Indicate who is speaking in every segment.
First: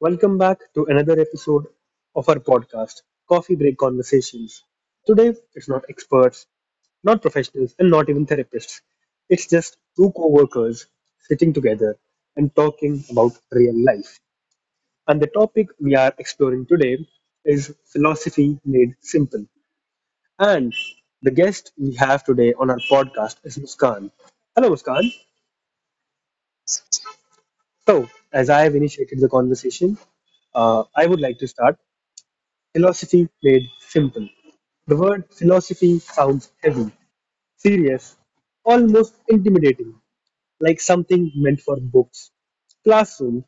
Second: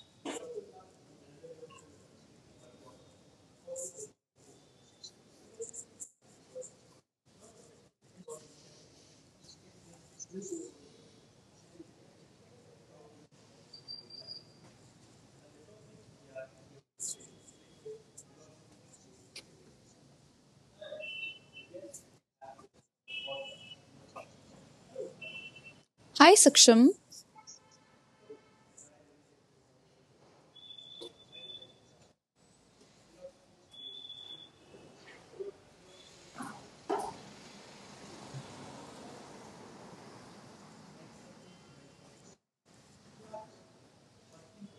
Speaker 1: Welcome back to another episode of our podcast, Coffee Break Conversations. Today, it's not experts, not professionals, and not even therapists. It's just two co workers sitting together and talking about real life. And the topic we are exploring today is philosophy made simple. And the guest we have today on our podcast is Muskan. Hello, Muskan.
Speaker 2: Hi Saksham.
Speaker 1: So, as I have initiated the conversation, I would like to start. Philosophy played simple. The word philosophy sounds heavy, serious, almost intimidating, like something meant for books, classrooms,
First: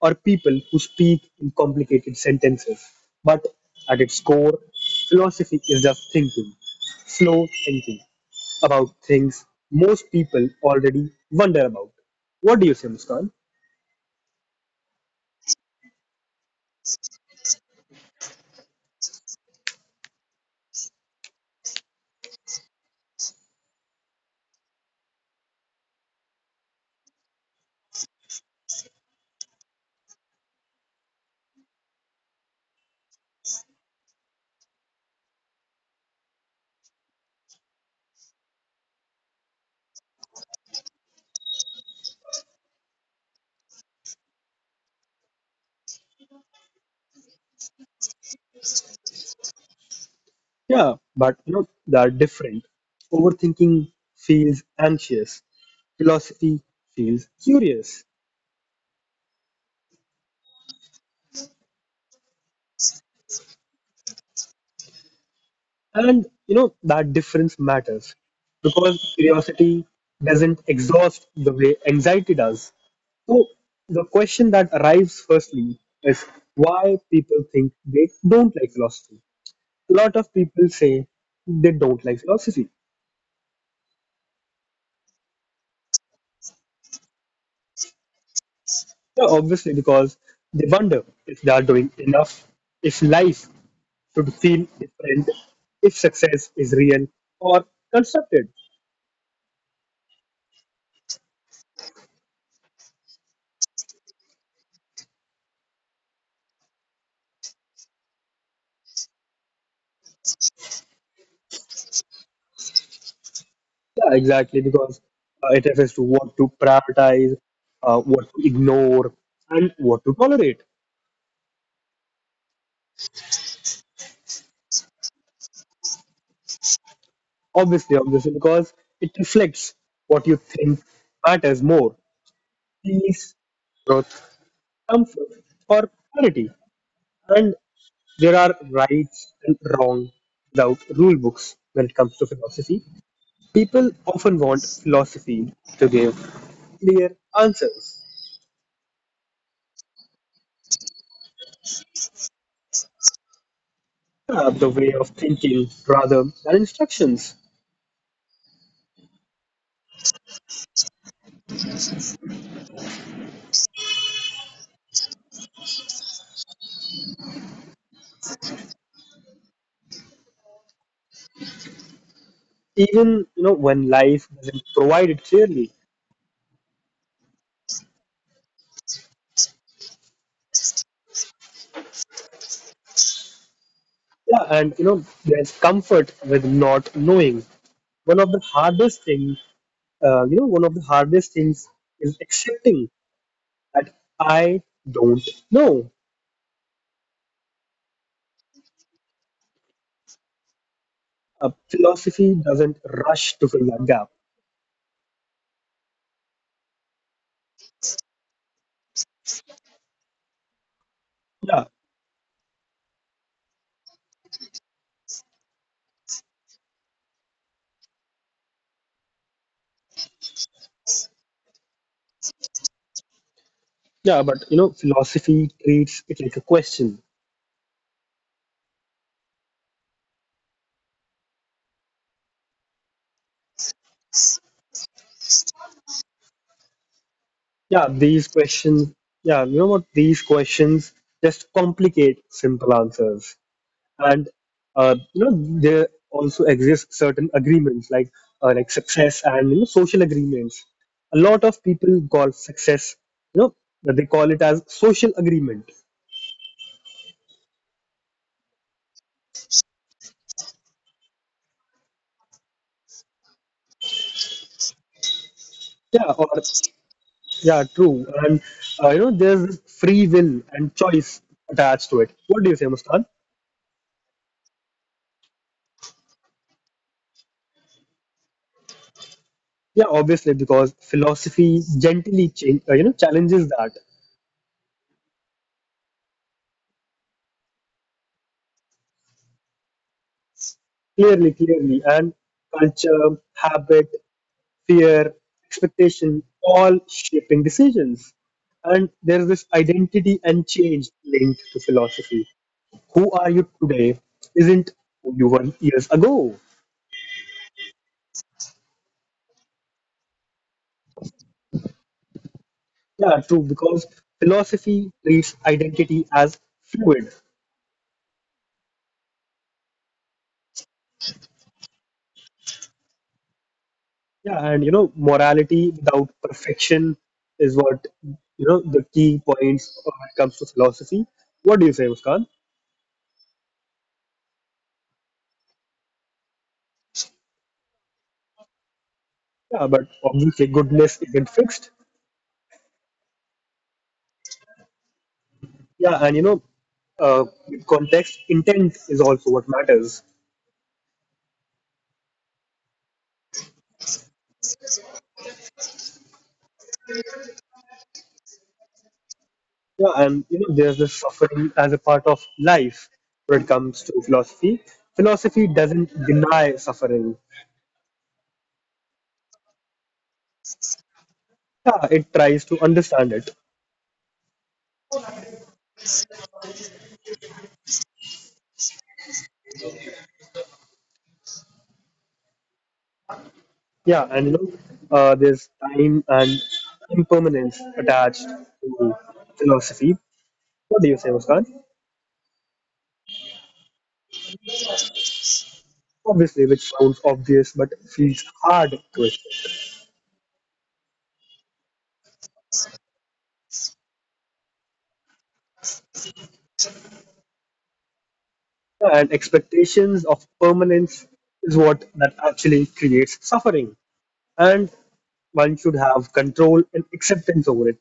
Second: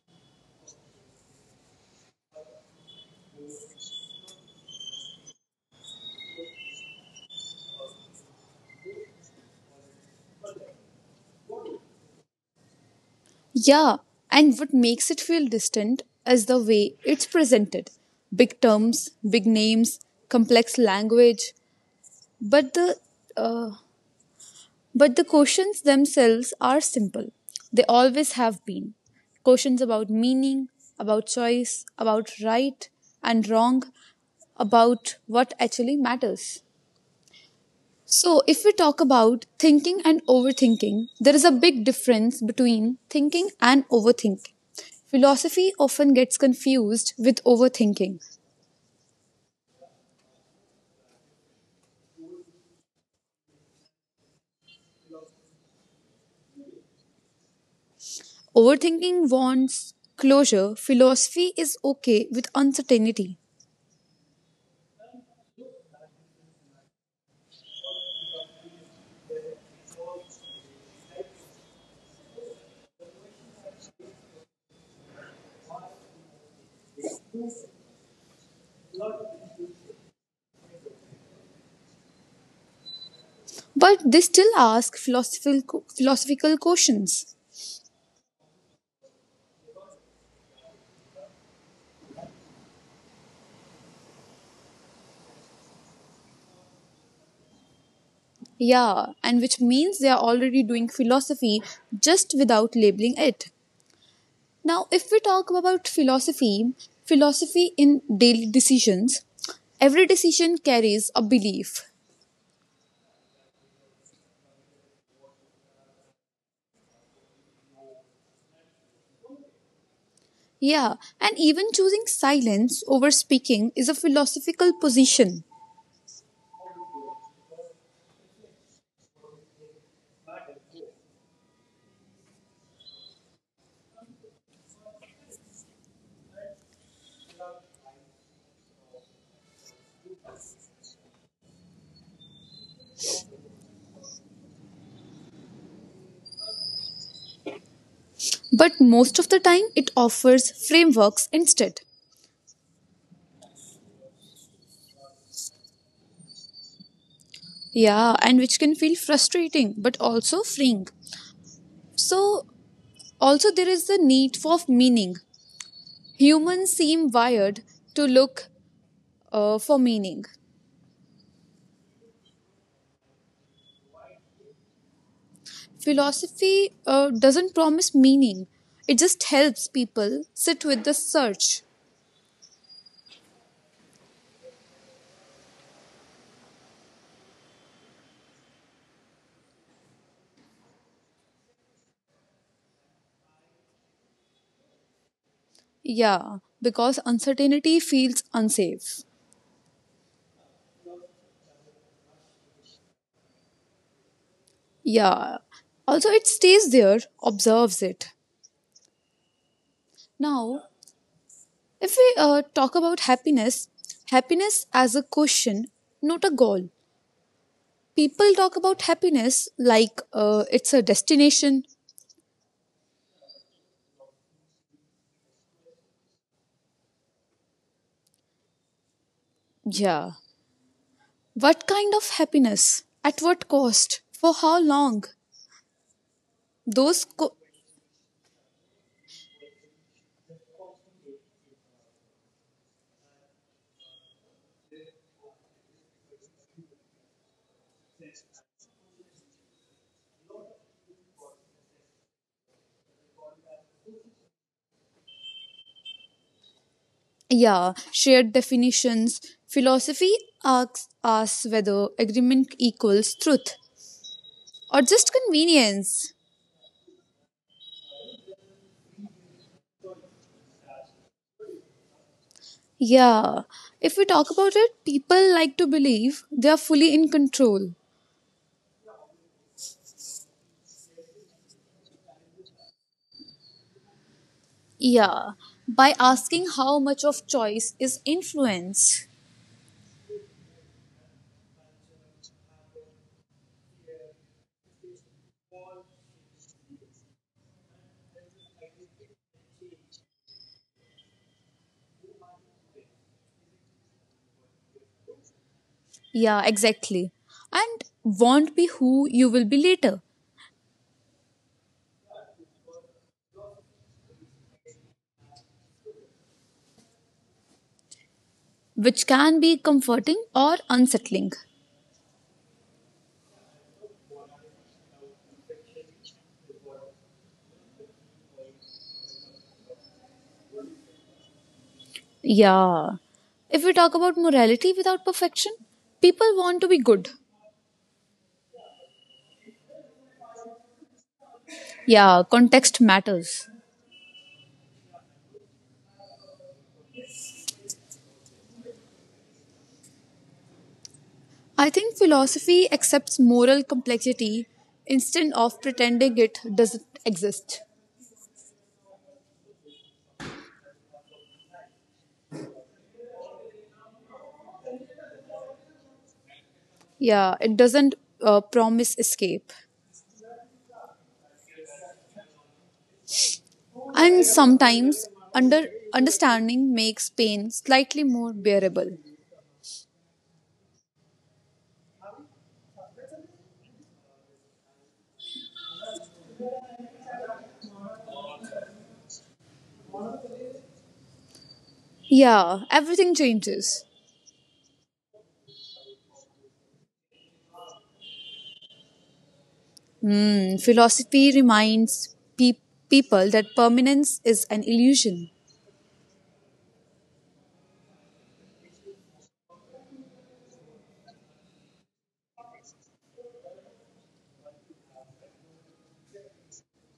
Speaker 1: or people who speak in complicated sentences. But at its core, philosophy is just thinking, slow thinking about things most people already wonder about. What do you say, Muskan?
Speaker 2: Yeah, and what makes it feel distant is the way it's presented. Big terms, big names, complex language, but the uh, but the questions themselves are simple. They always have been. Questions about meaning, about choice, about right and wrong, about what actually matters. So, if we talk about thinking and overthinking, there is a big difference between thinking and overthinking. Philosophy often gets confused with overthinking.
Speaker 1: Yeah, but you know, they are different. Overthinking feels anxious, philosophy feels curious.
Speaker 2: Overthinking wants closure, philosophy is okay with uncertainty.
Speaker 1: And you know, that difference matters because curiosity doesn't exhaust the way anxiety does. So, the question that arrives firstly is why people think they don't like philosophy. A lot of people say they don't like philosophy.
Speaker 2: But they still ask philosophical questions.
Speaker 1: Yeah, obviously, because they wonder if they are doing enough, if life should feel different, if success is real or constructed.
Speaker 2: Yeah, and which means they are already doing philosophy just without labeling it. Now, if we talk about philosophy, philosophy in daily decisions, every decision carries a belief.
Speaker 1: Yeah, exactly, because it refers to what to prioritize, what to ignore, and what to tolerate.
Speaker 2: Yeah, and even choosing silence over speaking is a philosophical position.
Speaker 1: Obviously, obviously, because it reflects what you think matters more: peace, growth, comfort, or clarity. And there are rights and wrong without rule books when it comes to philosophy. People often want philosophy to give clear answers,
Speaker 2: But most of the time, it offers frameworks instead.
Speaker 1: describe the way of thinking rather than instructions.
Speaker 2: Yeah, and which can feel frustrating but also freeing. So, also, there is the need for meaning. Humans seem wired to look for meaning.
Speaker 1: Even you know when life doesn't provide it clearly.
Speaker 2: Philosophy doesn't promise meaning, it just helps people sit with the search.
Speaker 1: Yeah, and you know there's comfort with not knowing. One of the hardest things, you know, one of the hardest things is accepting that I don't know.
Speaker 2: Yeah, because uncertainty feels unsafe.
Speaker 1: Philosophy doesn't rush to fill that gap.
Speaker 2: Yeah, also it stays there, observes it. Now,
Speaker 1: Yeah,
Speaker 2: if we talk about happiness, happiness as a question, not a goal. People talk about happiness like it's a destination.
Speaker 1: yeah, but you know, philosophy treats it like a question.
Speaker 2: Yeah. What kind of happiness? At what cost? For how long?
Speaker 1: Yeah,
Speaker 2: Those co-
Speaker 1: these questions, yeah, you know what? These questions just complicate simple answers. And, you know, there also exist certain agreements, like success and, you know, social agreements. A lot of people call success, you know, they call it as social agreement.
Speaker 2: Yeah, shared definitions. Philosophy asks us whether agreement equals truth or just
Speaker 1: Yeah, or,
Speaker 2: convenience.
Speaker 1: yeah, true. And, you know, there's this free will and choice attached to it. What do you say, Mustan?
Speaker 2: Yeah, if we talk about it, people like to believe they are fully in control.
Speaker 1: Yeah, obviously, because philosophy gently you know, challenges that.
Speaker 2: Yeah, by asking how much of choice is influence.
Speaker 1: Clearly, clearly. And culture, habit, fear, expectation, all shaping decisions. And there's this identity and change linked to philosophy. Who are you today isn't who you were years ago.
Speaker 2: Yeah, exactly. And won't be who you will be later,
Speaker 1: Yeah, true, because philosophy treats identity as fluid.
Speaker 2: which can be comforting or unsettling.
Speaker 1: Yeah, and you know, morality without perfection is what you know the key points when it comes to philosophy. What do you say, Muskan?
Speaker 2: Yeah. If we talk about morality without perfection, people want to be good.
Speaker 1: Yeah, but obviously goodness isn't fixed.
Speaker 2: Yeah, context matters.
Speaker 1: Yeah, and you know, with context, intent is also what matters.
Speaker 2: I think philosophy accepts moral complexity instead of pretending it doesn't exist.
Speaker 1: Yeah, and you know, there's this suffering as a part of life when it comes to philosophy. Philosophy doesn't deny suffering.
Speaker 2: Yeah, it doesn't promise escape.
Speaker 1: Yeah, it tries to understand it.
Speaker 2: And sometimes under understanding makes pain slightly more bearable.
Speaker 1: Yeah, and you know, there's time and impermanence attached to philosophy. What do you say, Muskan?
Speaker 2: Yeah, everything changes.
Speaker 1: Obviously, which sounds obvious but feels hard to it.
Speaker 2: Hmm, philosophy reminds people that permanence is an illusion.
Speaker 1: And expectations of permanence is what that actually creates suffering, and one should have control and acceptance over it.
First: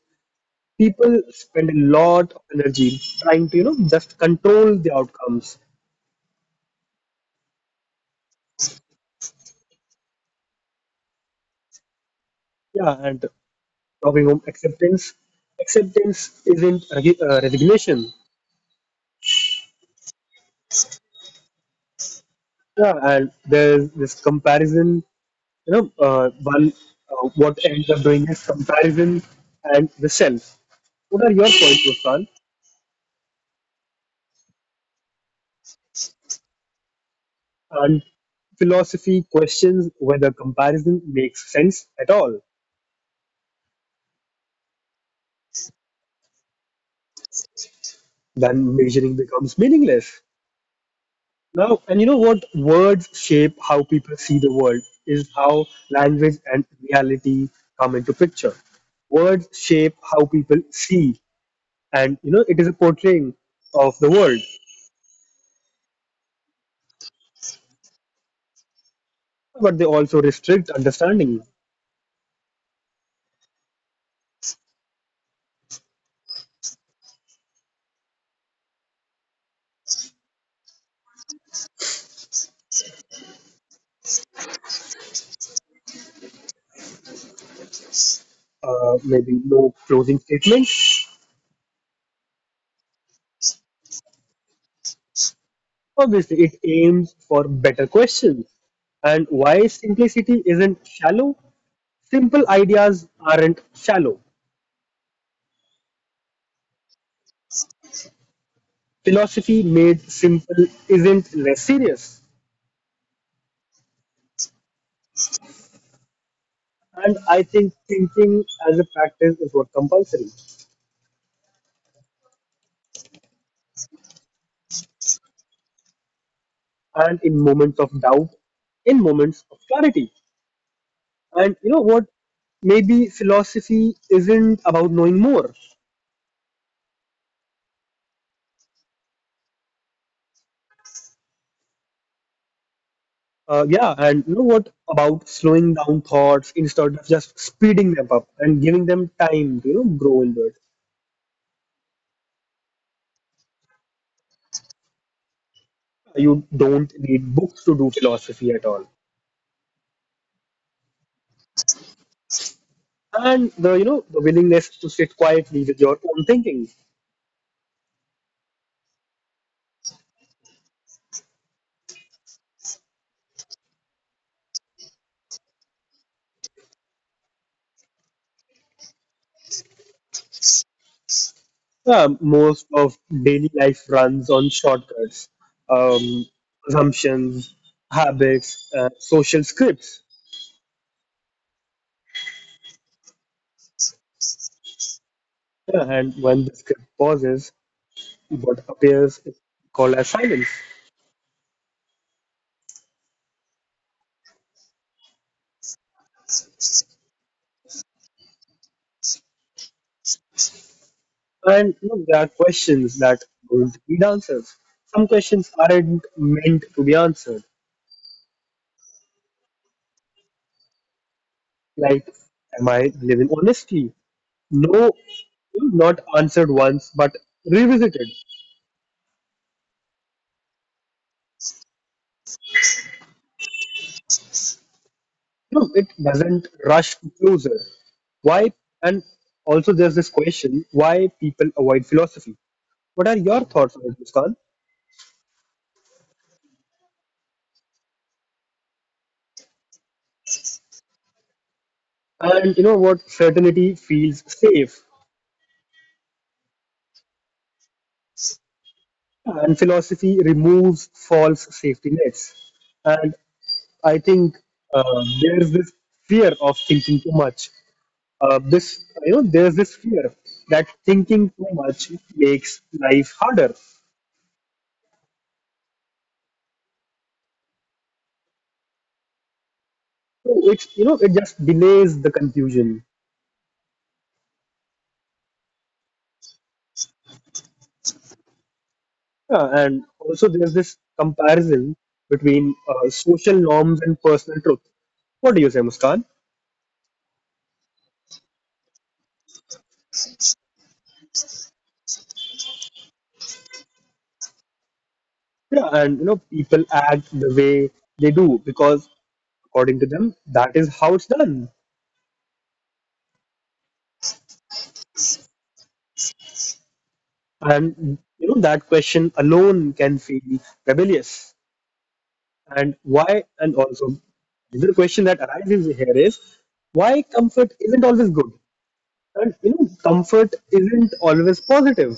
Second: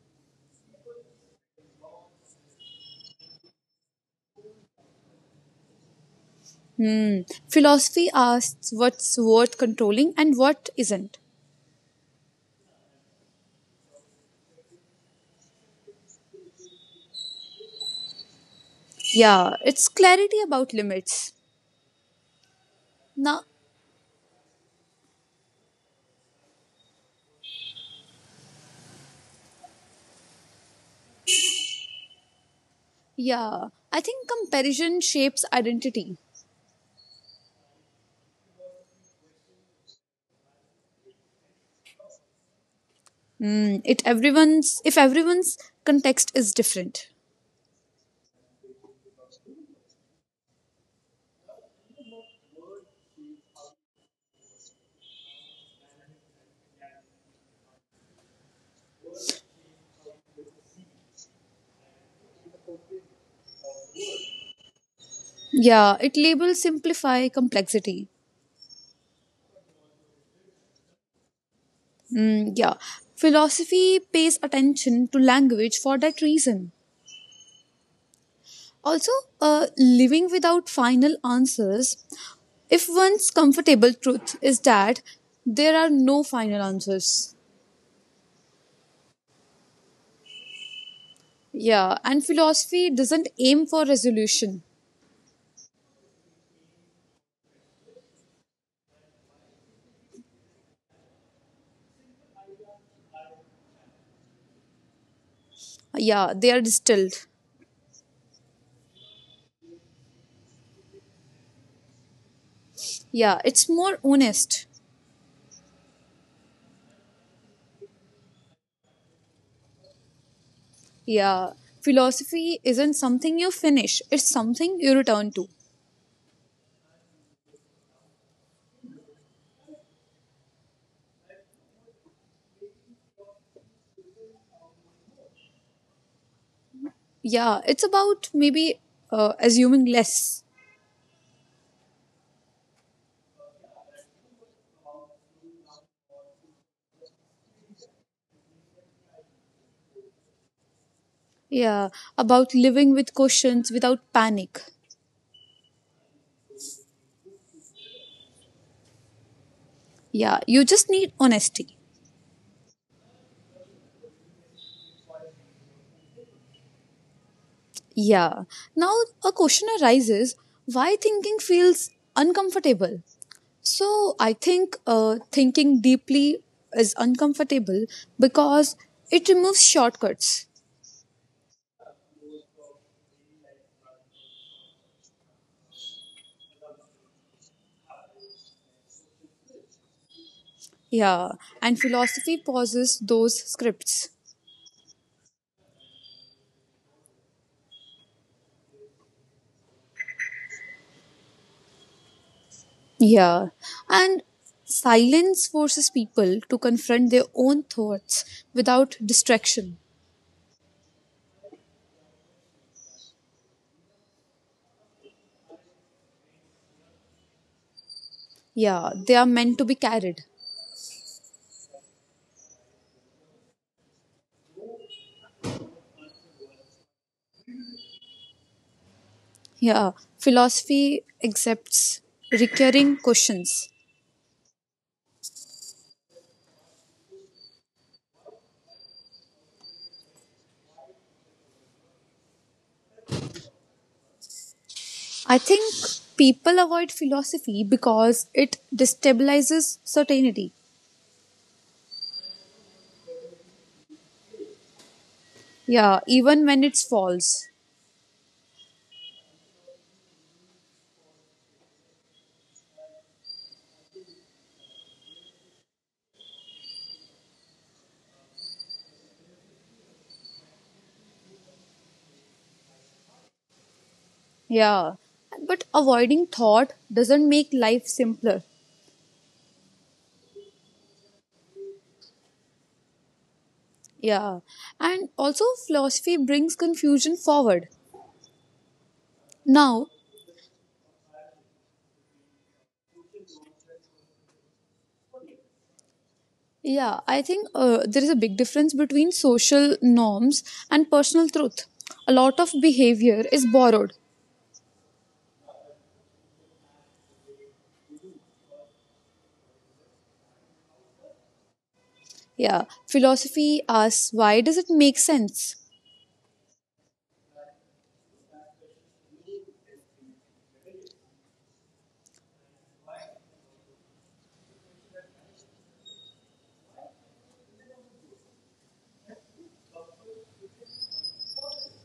Speaker 1: People spend a lot of energy trying to you know just control the outcomes.
Speaker 2: Hmm. Philosophy asks what's worth controlling and what isn't.
Speaker 1: Yeah, and talking of acceptance, acceptance isn't resignation.
Speaker 2: Yeah, it's clarity about limits.
Speaker 1: Yeah, and
Speaker 2: Now,
Speaker 1: there's this comparison. You know, one, what ends up doing is comparison and the self. What are your points, Muskan?
Speaker 2: yeah, I think comparison shapes identity.
Speaker 1: And philosophy questions whether comparison makes sense at all.
Speaker 2: Hmm. It everyone's if everyone's context is different.
Speaker 1: Then measuring becomes meaningless. Now, and you know what? Words shape how people see the world, is how language and reality come into picture. Words shape how people see, and you know, it is a portraying of the world,
Speaker 2: Yeah, it labels simplify complexity.
Speaker 1: but they also restrict understanding.
Speaker 2: Hmm. Yeah, philosophy pays attention to language for that reason. Also, living without final answers, if one's comfortable truth is that there are no final answers.
Speaker 1: Maybe no closing statements.
Speaker 2: Yeah, and philosophy doesn't aim for resolution.
Speaker 1: Obviously, it aims for better questions. And why simplicity isn't shallow? Simple ideas aren't shallow.
Speaker 2: Yeah, they are distilled.
Speaker 1: Philosophy made simple isn't less serious.
Speaker 2: Yeah, it's more honest.
Speaker 1: And I think thinking as a practice is what compulsory.
Speaker 2: Yeah, philosophy isn't something you finish, it's something you return to.
Speaker 1: And in moments of doubt, in moments of clarity. And you know what? Maybe philosophy isn't about knowing more.
Speaker 2: Yeah, it's about maybe assuming less.
Speaker 1: Yeah, and you know what about slowing down thoughts instead of just speeding them up and giving them time to you know grow inward.
Speaker 2: Yeah, about living with questions without panic.
Speaker 1: You don't need books to do philosophy at all,
Speaker 2: Yeah, you just need honesty.
Speaker 1: and the you know the willingness to sit quietly with your own thinking.
Speaker 2: Yeah. Now a question arises, why thinking feels uncomfortable? So I think thinking deeply is uncomfortable because it removes shortcuts.
Speaker 1: Most of daily life runs on shortcuts, um, assumptions, habits, social scripts.
Speaker 2: Yeah. And philosophy pauses those scripts.
Speaker 1: Yeah, and when the script pauses, what appears is called as silence.
Speaker 2: Yeah. And silence forces people to confront their own thoughts without distraction.
Speaker 1: And look, there are questions that don't need answers. Some questions aren't meant to be answered.
Speaker 2: Yeah. They are meant to be carried.
Speaker 1: Like, am I living honestly? No, not answered once, but revisited.
Speaker 2: Yeah. Philosophy accepts recurring questions.
Speaker 1: No, it doesn't rush to closure. Why? And also, there's this question: why people avoid philosophy? What are your thoughts on it, Muskan?
Speaker 2: I think people avoid philosophy because it destabilizes certainty.
Speaker 1: And you know what? Certainty feels safe,
Speaker 2: Yeah, even when it's false.
Speaker 1: and philosophy removes false safety nets. And I think there's this fear of thinking too much. This you know there's this fear that thinking too much makes life harder.
Speaker 2: Yeah. But avoiding thought doesn't make life simpler.
Speaker 1: So it's you know it just delays the confusion.
Speaker 2: Yeah. And also, philosophy brings confusion forward.
Speaker 1: Yeah, and
Speaker 2: Now,
Speaker 1: also there's this comparison between social norms and personal truth. What do you say, Muskan?
Speaker 2: yeah, I think there is a big difference between social norms and personal truth. A lot of behavior is borrowed.
Speaker 1: Yeah, and you know people act the way they do because according to them that is how it's done.
Speaker 2: Yeah. Philosophy asks, why does it make sense?
Speaker 1: And you know that question alone can feel rebellious. And why, and also, another question that arises here is why comfort isn't always good? And you know, comfort isn't always positive.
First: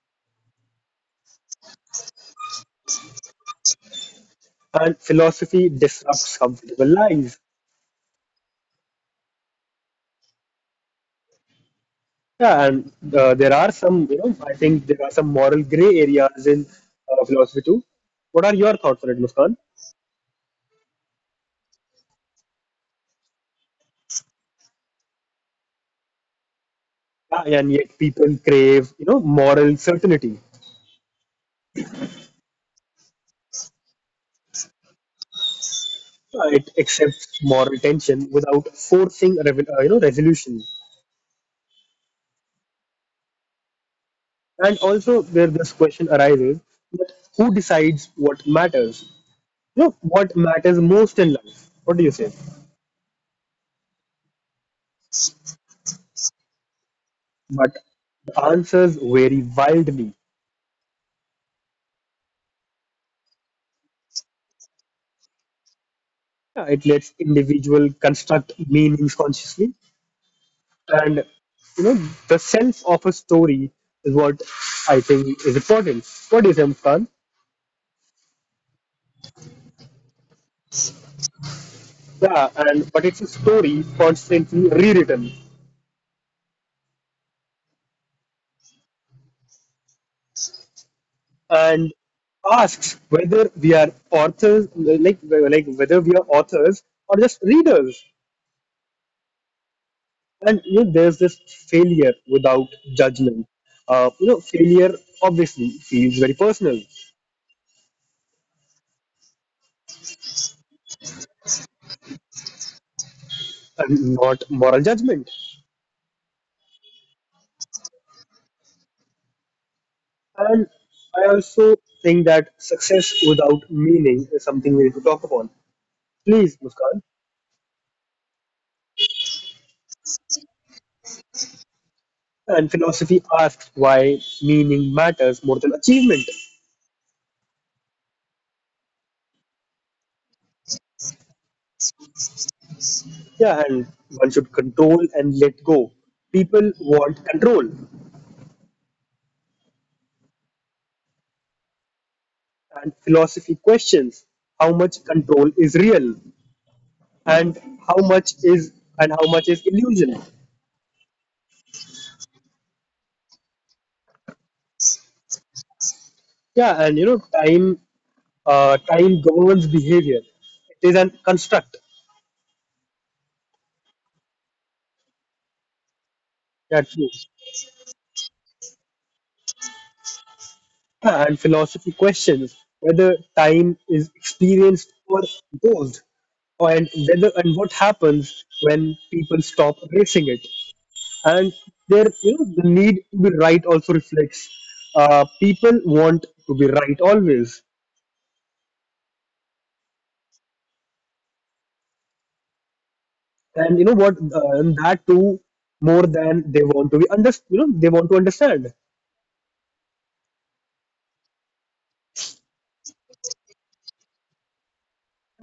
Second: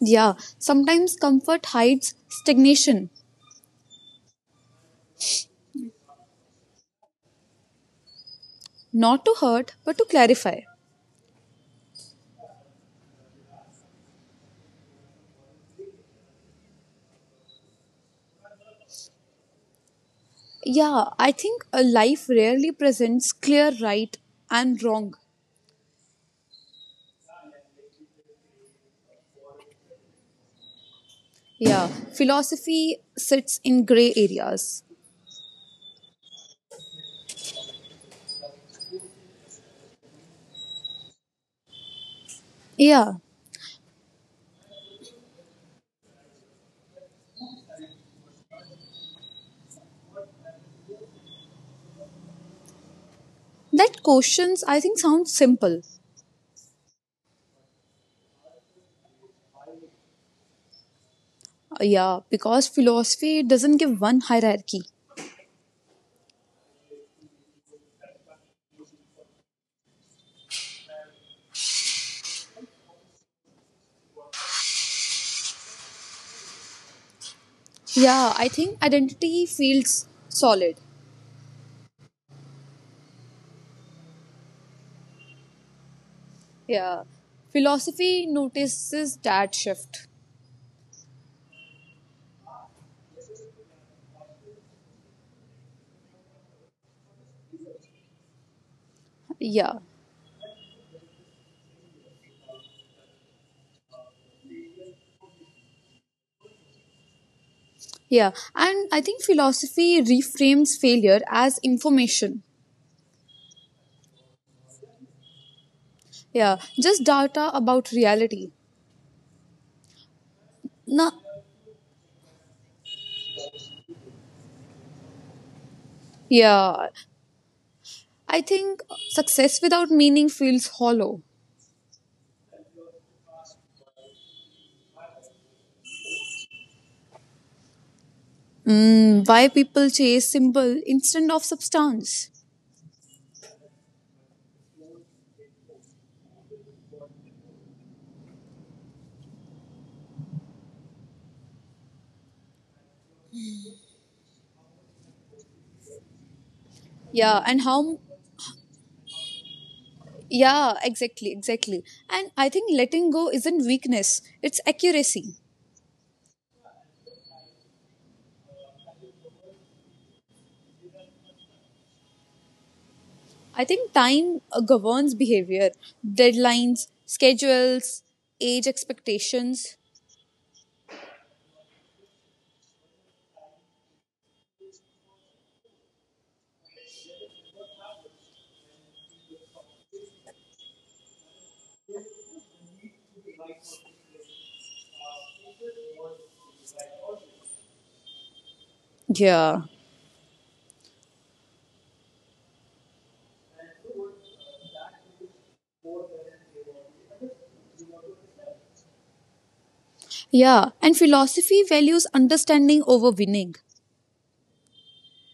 Speaker 2: Yeah, sometimes comfort hides stagnation.
Speaker 1: And philosophy disrupts comfortable lies.
Speaker 2: Not to hurt, but to clarify.
Speaker 1: Yeah, and there are some, you know, I think there are some moral gray areas in philosophy too. What are your thoughts on it, Muskan?
Speaker 2: Yeah, I think a life rarely presents clear right and wrong.
Speaker 1: Yeah, and yet people crave, you know, moral certainty.
Speaker 2: Yeah, philosophy sits in gray areas.
Speaker 1: It accepts moral tension without forcing, you know, resolution.
Speaker 2: Yeah,
Speaker 1: And also, where this question arises, that who decides what matters? You know, what matters most in life? What do you say?
Speaker 2: that questions I think sounds simple.
Speaker 1: But the answers vary wildly.
Speaker 2: Yeah, because philosophy doesn't give one hierarchy.
Speaker 1: Yeah, it lets individual construct meanings consciously, and you know, the sense of a story is what I think is important. What is M Khan?
Speaker 2: Yeah, I think identity feels solid.
Speaker 1: Yeah, and but it's a story constantly rewritten.
Speaker 2: Yeah, philosophy notices that shift.
Speaker 1: And asks whether we are authors, like whether we are authors or just readers.
Speaker 2: Yeah.
Speaker 1: And you know, there's this failure without judgment. You know, failure obviously feels very personal
Speaker 2: Yeah, and I think philosophy reframes failure as information.
Speaker 1: and not moral judgment.
Speaker 2: Yeah, just data about reality.
Speaker 1: And
Speaker 2: Nah.
Speaker 1: I also think that success without meaning is something we need to talk upon. Please,
Speaker 2: Yeah,
Speaker 1: Muskan.
Speaker 2: I think success without meaning feels hollow.
Speaker 1: And philosophy asks why meaning matters more than achievement.
Speaker 2: Mm, why people chase symbol instead of substance?
Speaker 1: Yeah, and one should control and let go. People want control, and philosophy questions how much control is real
Speaker 2: Yeah,
Speaker 1: and
Speaker 2: and
Speaker 1: how
Speaker 2: how?
Speaker 1: much is how much is illusion.
Speaker 2: Yeah, exactly, exactly. And I think letting go isn't weakness; it's accuracy.
Speaker 1: Yeah, and you know, time governs behavior. It is an construct.
Speaker 2: I think time governs behavior,
Speaker 1: Yeah,
Speaker 2: deadlines,
Speaker 1: true.
Speaker 2: schedules, age expectations.
Speaker 1: Yeah, and philosophy questions whether time is experienced or imposed, and whether and what happens when people stop racing it. And there you know the need to be right also reflects. People want to be right always,
Speaker 2: Yeah.
Speaker 1: and you know what and that too more than they want to be under you know they want to understand.
Speaker 2: Yeah, and philosophy values understanding over winning.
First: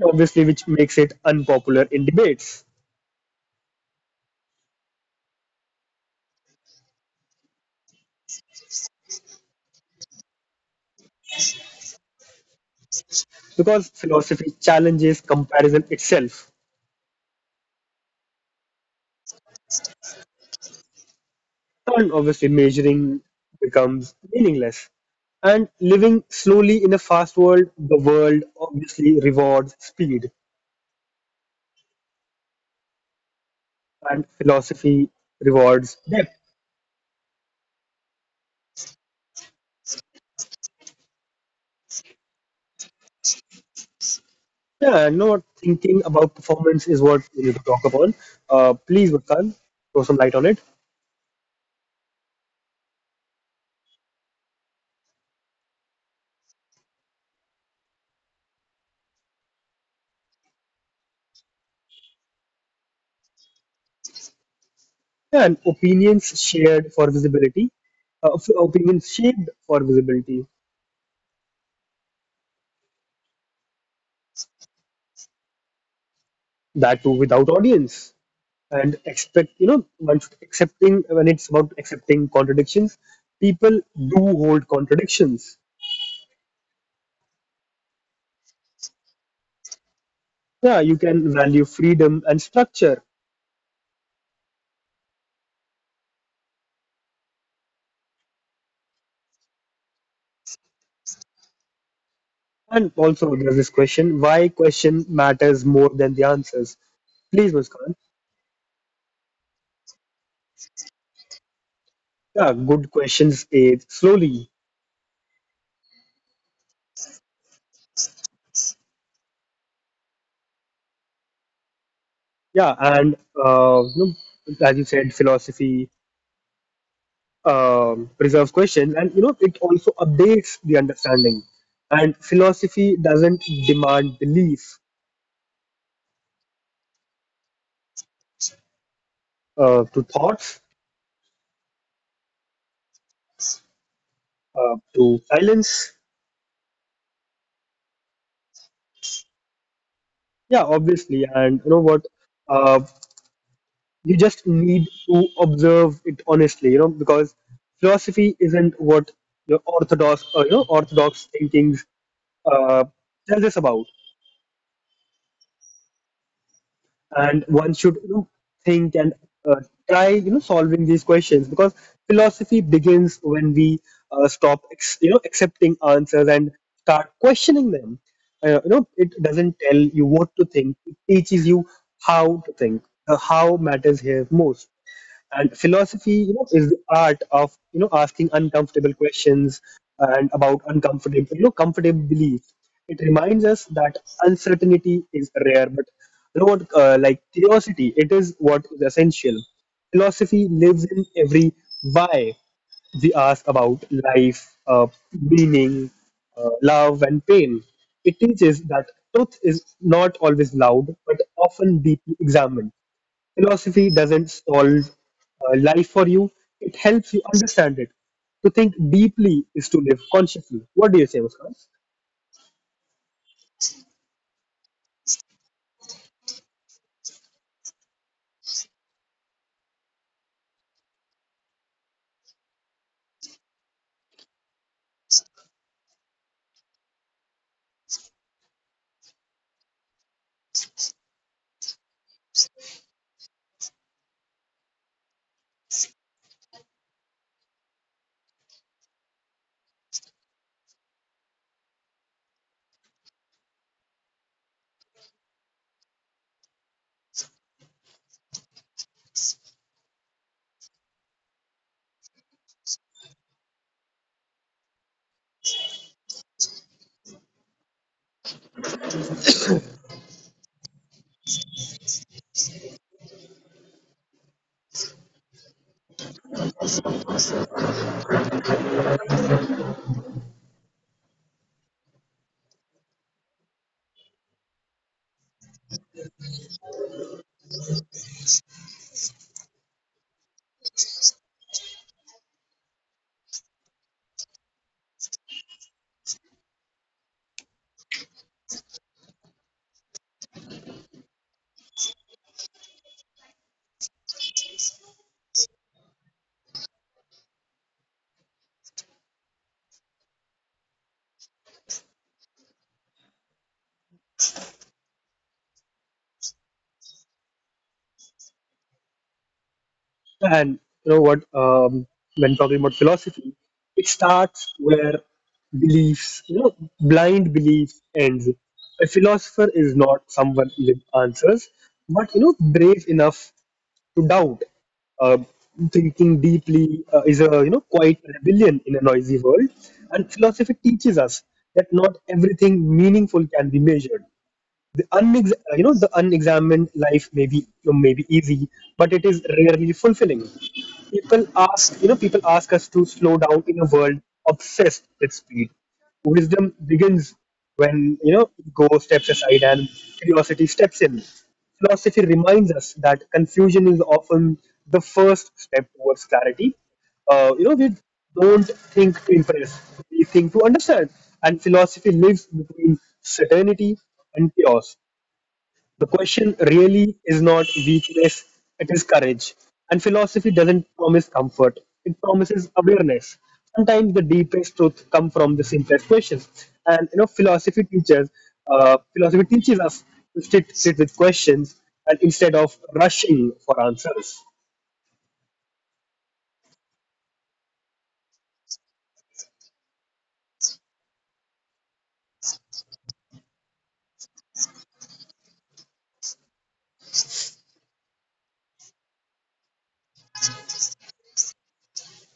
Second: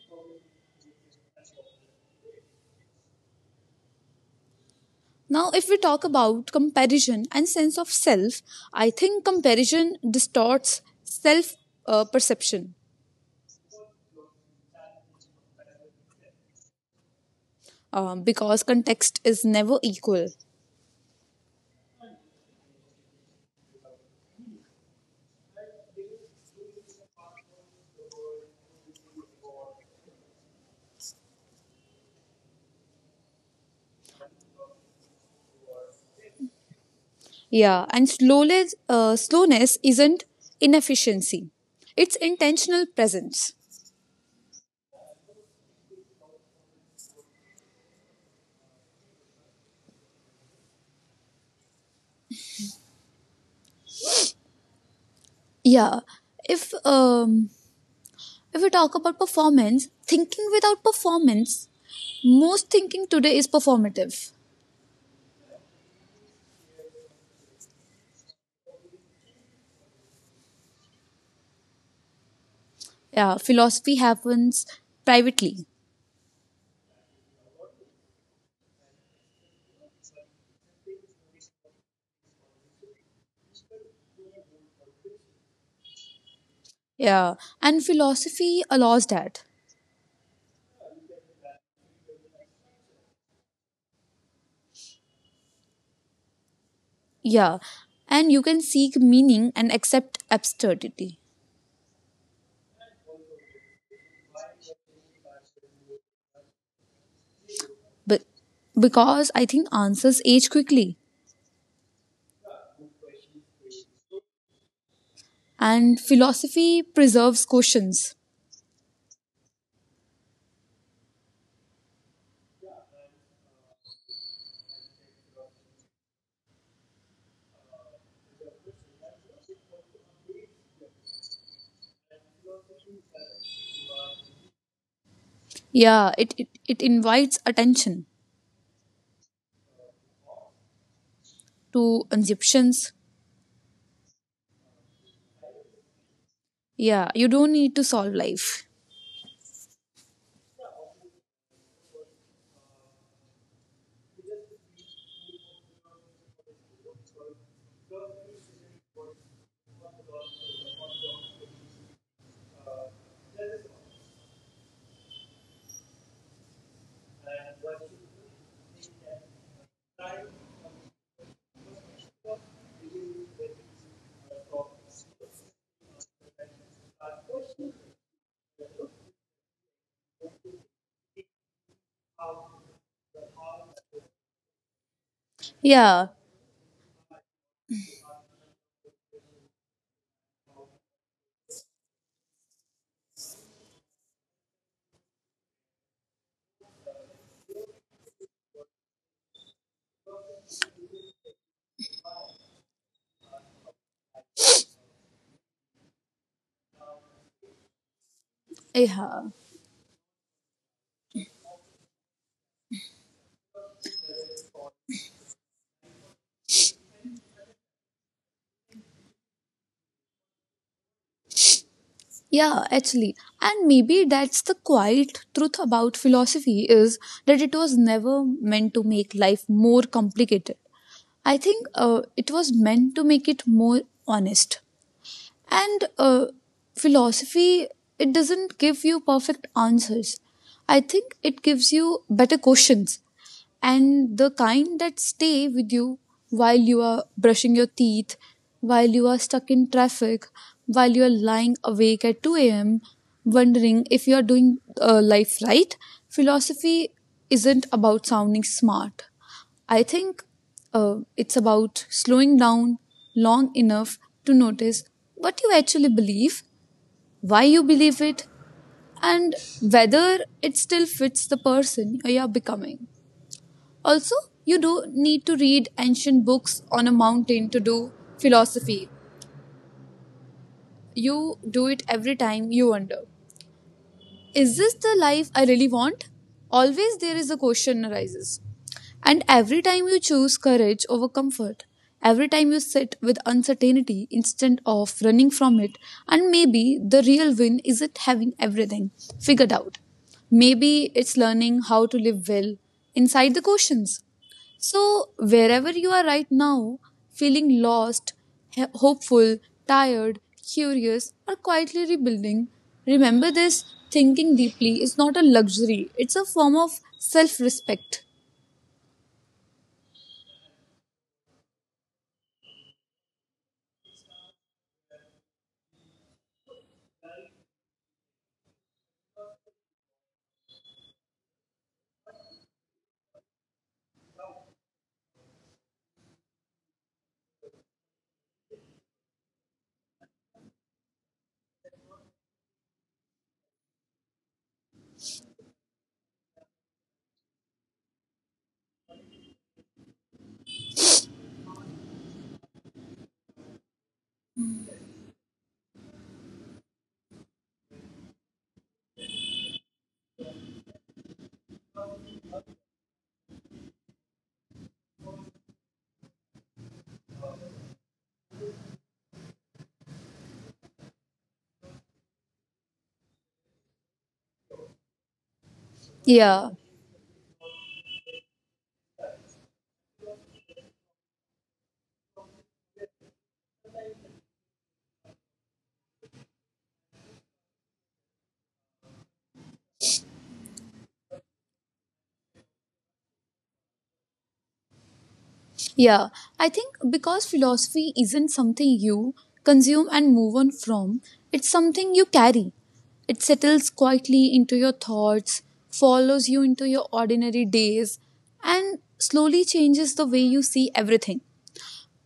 Speaker 1: Obviously, which makes it unpopular in debates
Speaker 2: Now, if we talk about comparison and sense of self, I think comparison distorts self perception,
Speaker 1: because philosophy challenges comparison itself,
Speaker 2: because context is never equal.
Speaker 1: and obviously measuring becomes meaningless. And living slowly in a fast world, the world obviously rewards speed, and philosophy rewards depth.
Speaker 2: Yeah, and slowness isn't inefficiency; it's intentional presence.
Speaker 1: Yeah, no, thinking about performance is what we need to talk upon. Please, Vakal, throw some light on it.
Speaker 2: Yeah, if um, if we talk about performance, thinking without performance, most thinking today is performative.
Speaker 1: Yeah, and opinions shared for visibility. Opinions shaped for visibility.
Speaker 2: Yeah, philosophy happens privately.
Speaker 1: That too without audience. And expect, you know, one should accepting, when it's about accepting contradictions, people do hold contradictions.
Speaker 2: Yeah, and philosophy allows that.
Speaker 1: Yeah, you can value freedom and structure.
Speaker 2: Yeah, and you can seek meaning and accept absurdity.
Speaker 1: And also, there's this question why question matters more than the answers. Please, Muskan.
Speaker 2: But because I think answers age quickly,
Speaker 1: Yeah, good questions, Aid. Slowly.
Speaker 2: and philosophy preserves questions.
Speaker 1: Yeah, and you know, as you said, philosophy preserves questions, and you know, it also updates the understanding. And philosophy doesn't demand belief
Speaker 2: Yeah, it invites attention
Speaker 1: to thoughts,
Speaker 2: to assumptions.
Speaker 1: to silence.
Speaker 2: Yeah, you don't need to solve life.
Speaker 1: Yeah, obviously, and you know what? Uh, you just need to observe it honestly, you know, because philosophy isn't what your orthodox, you know, orthodox thinkings uh, tells us about. And one should you know, think and uh, try you know solving these questions because philosophy begins when we you know accepting answers and start questioning them. You know it doesn't tell you what to think, it teaches you how to think. The how matters here most, and
Speaker 2: Yeah,
Speaker 1: philosophy you know is the art of you know asking uncomfortable questions and about uncomfortable you know comfortable beliefs. It reminds us that uncertainty is rare but you know what like curiosity it is what is essential. Philosophy lives in every why we ask about life, meaning, love, and pain. It teaches that
Speaker 2: yeah.
Speaker 1: truth is not always loud, but often deeply examined. Philosophy doesn't solve life for you, it helps you understand it. To think deeply is to live consciously. What do you say, Muskan?
Speaker 2: Yeah, actually. And maybe that's the quiet truth about philosophy, is that it was never meant to make life more complicated. I think it was meant to make it more honest. And philosophy, it doesn't give you perfect answers. I think it gives you better questions, and the kind that stay with you while you are brushing your teeth, while you are stuck in traffic, while you are lying awake at 2 a.m., wondering if you are doing life right. Philosophy isn't about sounding smart. I think it's about slowing down long enough to notice what you actually believe, why you believe it, and whether it still fits the person you are becoming. Also, you do need to read ancient books on a mountain to do philosophy. You do it every time you wonder, is this the life I really want? Always there is a question arises. And every time you choose courage over comfort, every time you sit with uncertainty instead of running from it, and maybe the real win isn't having everything figured out. Maybe it's learning how to live well inside the questions. So, wherever you are right now, feeling lost, hopeful, tired, curious, or quietly rebuilding, remember this, thinking deeply is not a luxury, it's a form of self respect.
Speaker 1: And you know what? When talking about philosophy, it starts where beliefs, blind beliefs ends. A philosopher is not someone with answers, but brave enough to doubt. Uh, Thinking deeply is a quiet rebellion in a noisy world, and philosophy teaches us that not everything meaningful can be measured. The unexamined life may be easy, but it is rarely fulfilling. People ask us to slow down in a world obsessed with speed. Wisdom begins when ego steps aside and curiosity steps in. Philosophy reminds us that confusion is often the first step towards clarity. We don't think to impress, we think to understand. And philosophy lives between certainty and chaos. The question
Speaker 2: Yeah.
Speaker 1: really is not weakness, it is courage. And philosophy doesn't promise comfort, it promises awareness. Sometimes the deepest truth come from the simplest questions. And philosophy teaches us to sit with questions and instead of rushing for answers.
Speaker 2: Yeah, I think because philosophy isn't something you consume and move on from, it's something you carry. It settles quietly into your thoughts, follows you into your ordinary days, and slowly changes the way you see everything.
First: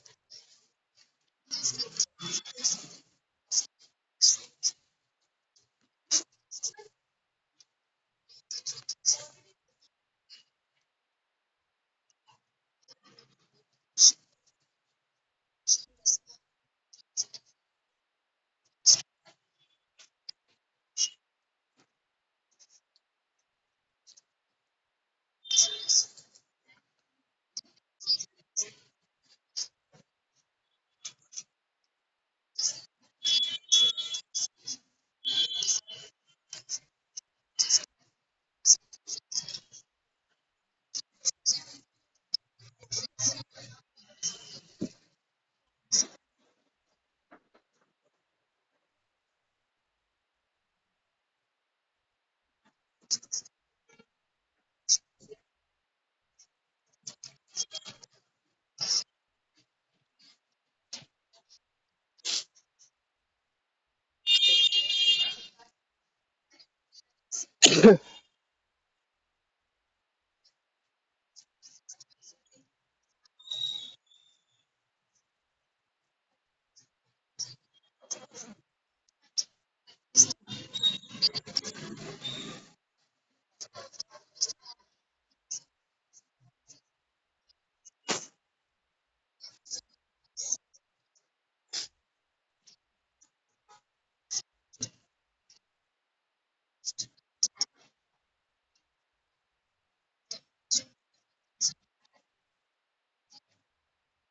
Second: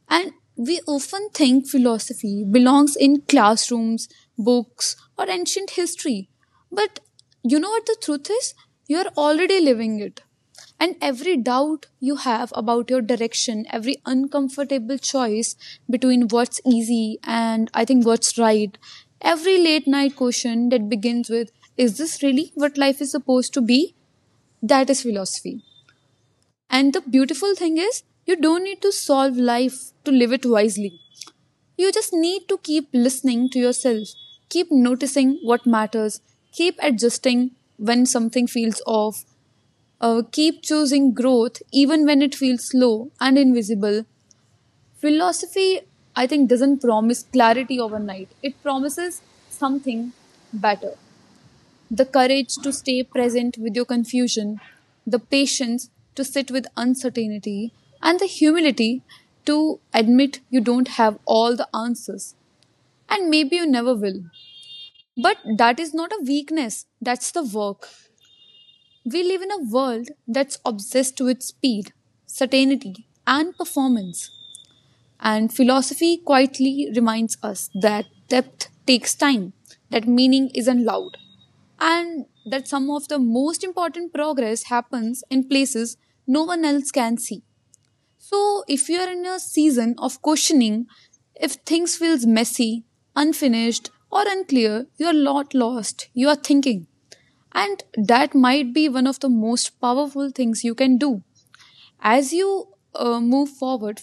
Speaker 2: And we often think philosophy belongs in classrooms, books, or ancient history. But you know what the truth is? You're already living it. And every doubt you have about your direction, every uncomfortable choice between what's easy and I think what's right, every late night question that begins with, is this really what life is supposed to be? That is philosophy. And the beautiful thing is, you don't need to solve life to live it wisely. You just need to keep listening to yourself, keep noticing what matters, keep adjusting when something feels off, keep choosing growth even when it feels slow and invisible. Philosophy, I think, doesn't promise clarity overnight, it promises something better. The courage to stay present with your confusion, the patience to sit with uncertainty, and the humility to admit you don't have all the answers. And maybe you never will. But that is not a weakness, that's the work. We live in a world that's obsessed with speed, certainty, and performance. And philosophy quietly reminds us that depth takes time, that meaning isn't loud, and that some of the most important progress happens in places no one else can see. So if you are in a season of questioning, if things feels messy, unfinished or unclear, you are not lost. You are thinking. And that might be one of the most powerful things you can do. As you move forward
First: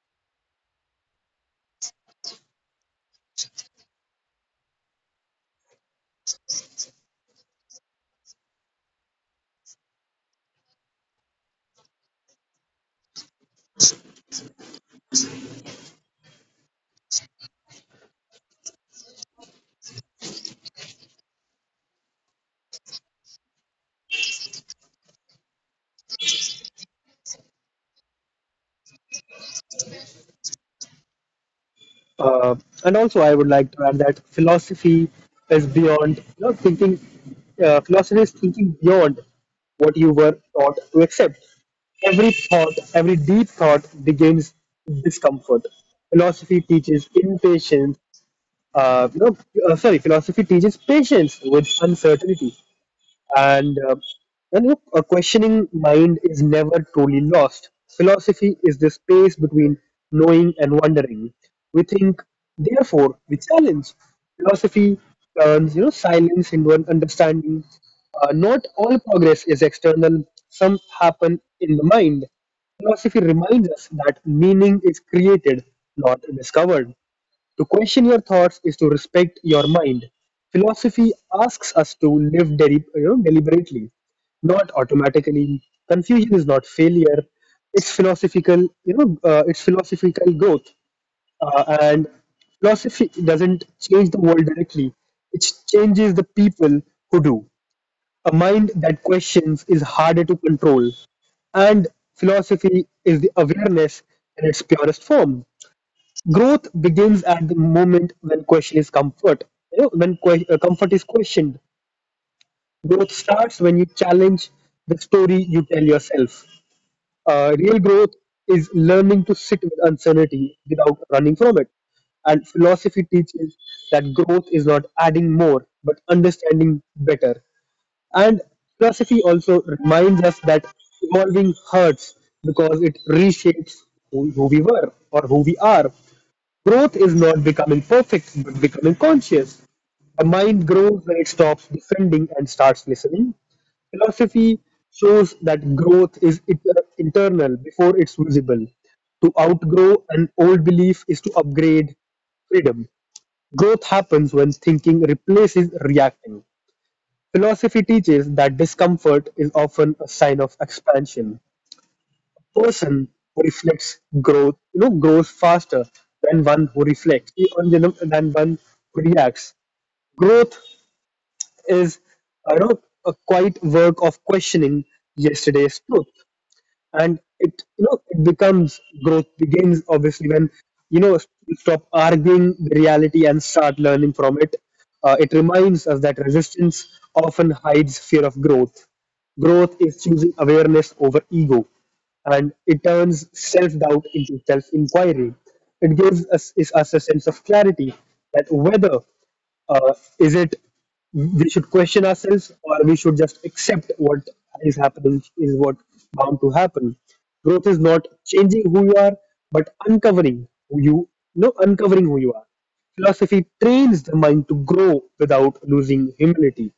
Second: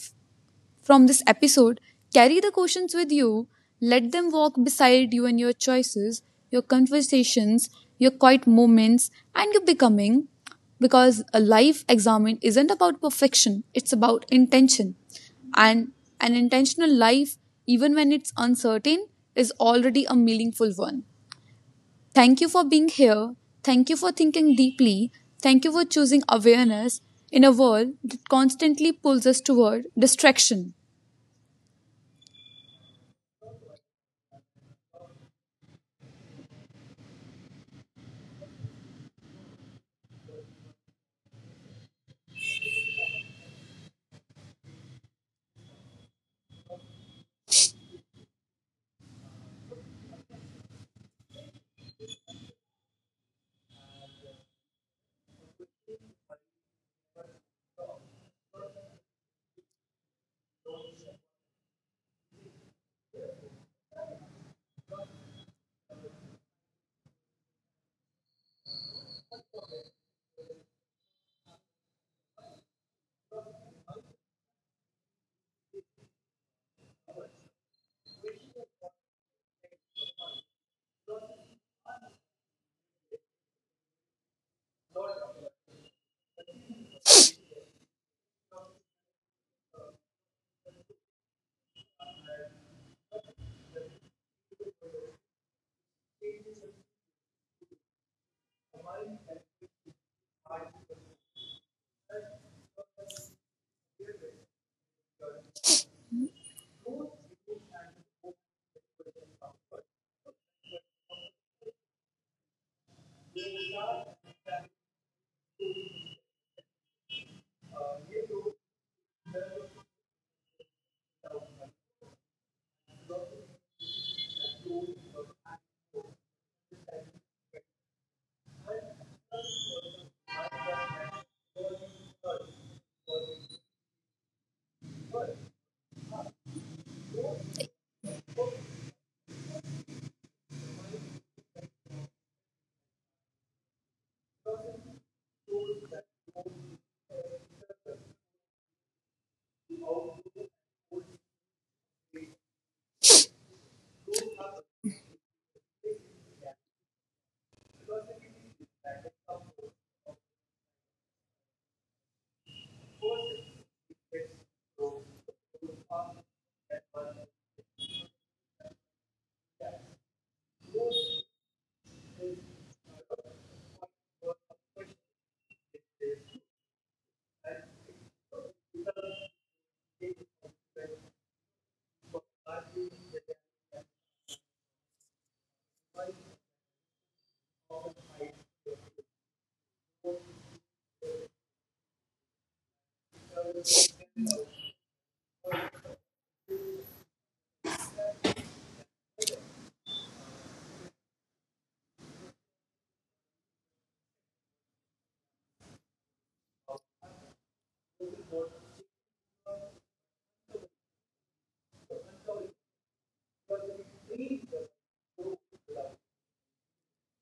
Speaker 2: from this episode, carry the questions with you. Let them walk beside you in your choices, your conversations, your quiet moments, and your becoming. Because a life examined isn't about perfection, it's about intention. And an intentional life, even when it's uncertain, is already a meaningful one. Thank you for being here. Thank you for thinking deeply. Thank you for choosing awareness in a world that constantly pulls us toward distraction.
Speaker 1: Uh, and also, I would like to add that philosophy is beyond thinking. Philosophy is thinking beyond what you were taught to accept. Every thought, every deep thought begins discomfort. Philosophy teaches impatience. Uh, you know, Philosophy teaches patience with uncertainty and a questioning mind is never truly lost. Philosophy is the space between knowing and wondering. We think, therefore, we challenge. Philosophy turns silence into an understanding. Not all progress is external. Some happen in the mind. Philosophy reminds us that meaning is created, not discovered. To question your thoughts is to respect your mind. Philosophy asks us to live deliberately, not automatically. Confusion is not failure. It's philosophical growth. And philosophy doesn't change the world directly. It changes the people who do. A mind that questions is harder to control, and philosophy is the awareness in its purest form. Growth begins at the moment when question is comfort you know when que- comfort is questioned. Growth starts when you challenge the story you tell yourself. Real growth is learning to sit with uncertainty without running from it, and philosophy teaches that growth is not adding more but understanding better. And philosophy also reminds us that evolving hurts because it reshapes who we were or who we are. Growth is not becoming perfect, but becoming conscious. A mind grows when it stops defending and starts listening. Philosophy shows that growth is internal before it's visible. To outgrow an old belief is to upgrade freedom. Growth happens when thinking replaces reacting. Philosophy teaches that discomfort is often a sign of expansion. Person who reflects growth, you know, grows faster than one who reacts. Growth is, a quiet work of questioning yesterday's truth, and it you know it becomes growth begins obviously when you know you stop arguing the reality and start learning from it. It reminds us that resistance often hides fear of growth. Growth is choosing awareness over ego, and it turns self-doubt into self-inquiry. It gives is us a sense of clarity, that whether uh, is it we should question ourselves or we should just accept what is happening is what bound to happen. Growth is not changing who you are, but uncovering who you no uncovering who you are. Philosophy trains the mind to grow without losing humility.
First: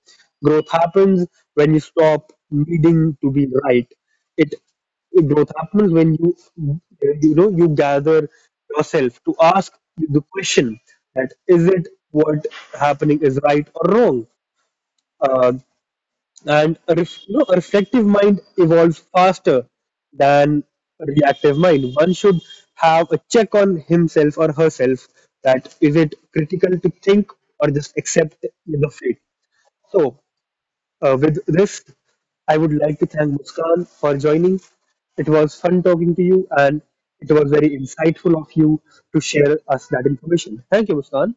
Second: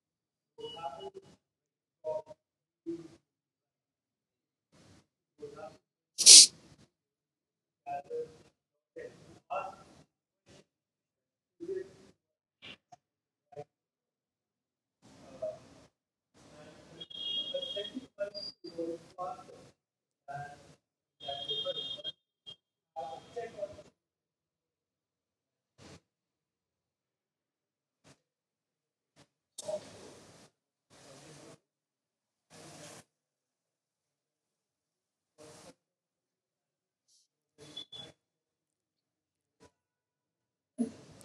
Speaker 1: Growth happens when you stop needing to be right. It Growth happens when you know you gather yourself to ask the question, that is it what happening is right or wrong. Uh, and a, ref, you know, a reflective mind evolves faster than a reactive mind. One should have a check on himself or herself, that is it critical to think or just accept the fate. So with this, I would like to thank Muskan for joining. It was fun talking to you, and it was very insightful of you to share us that information. Thank you, Muskan.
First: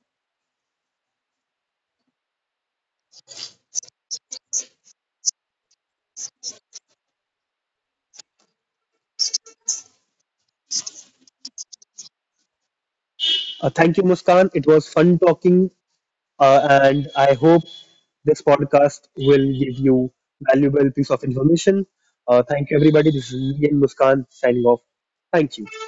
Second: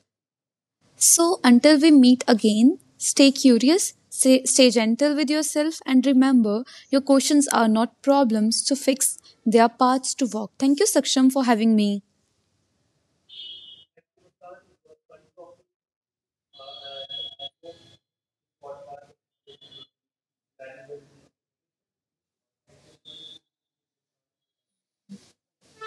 Speaker 2: So, until we meet again, stay curious, stay gentle with yourself, and remember your questions are not problems to fix, they are paths to walk. Thank you, Saksham, for having me.
Speaker 1: Thank you, Muskan. It was fun talking, and I hope this podcast will give you valuable piece of information. Thank you, everybody. This is me and Muskan signing off. Thank you.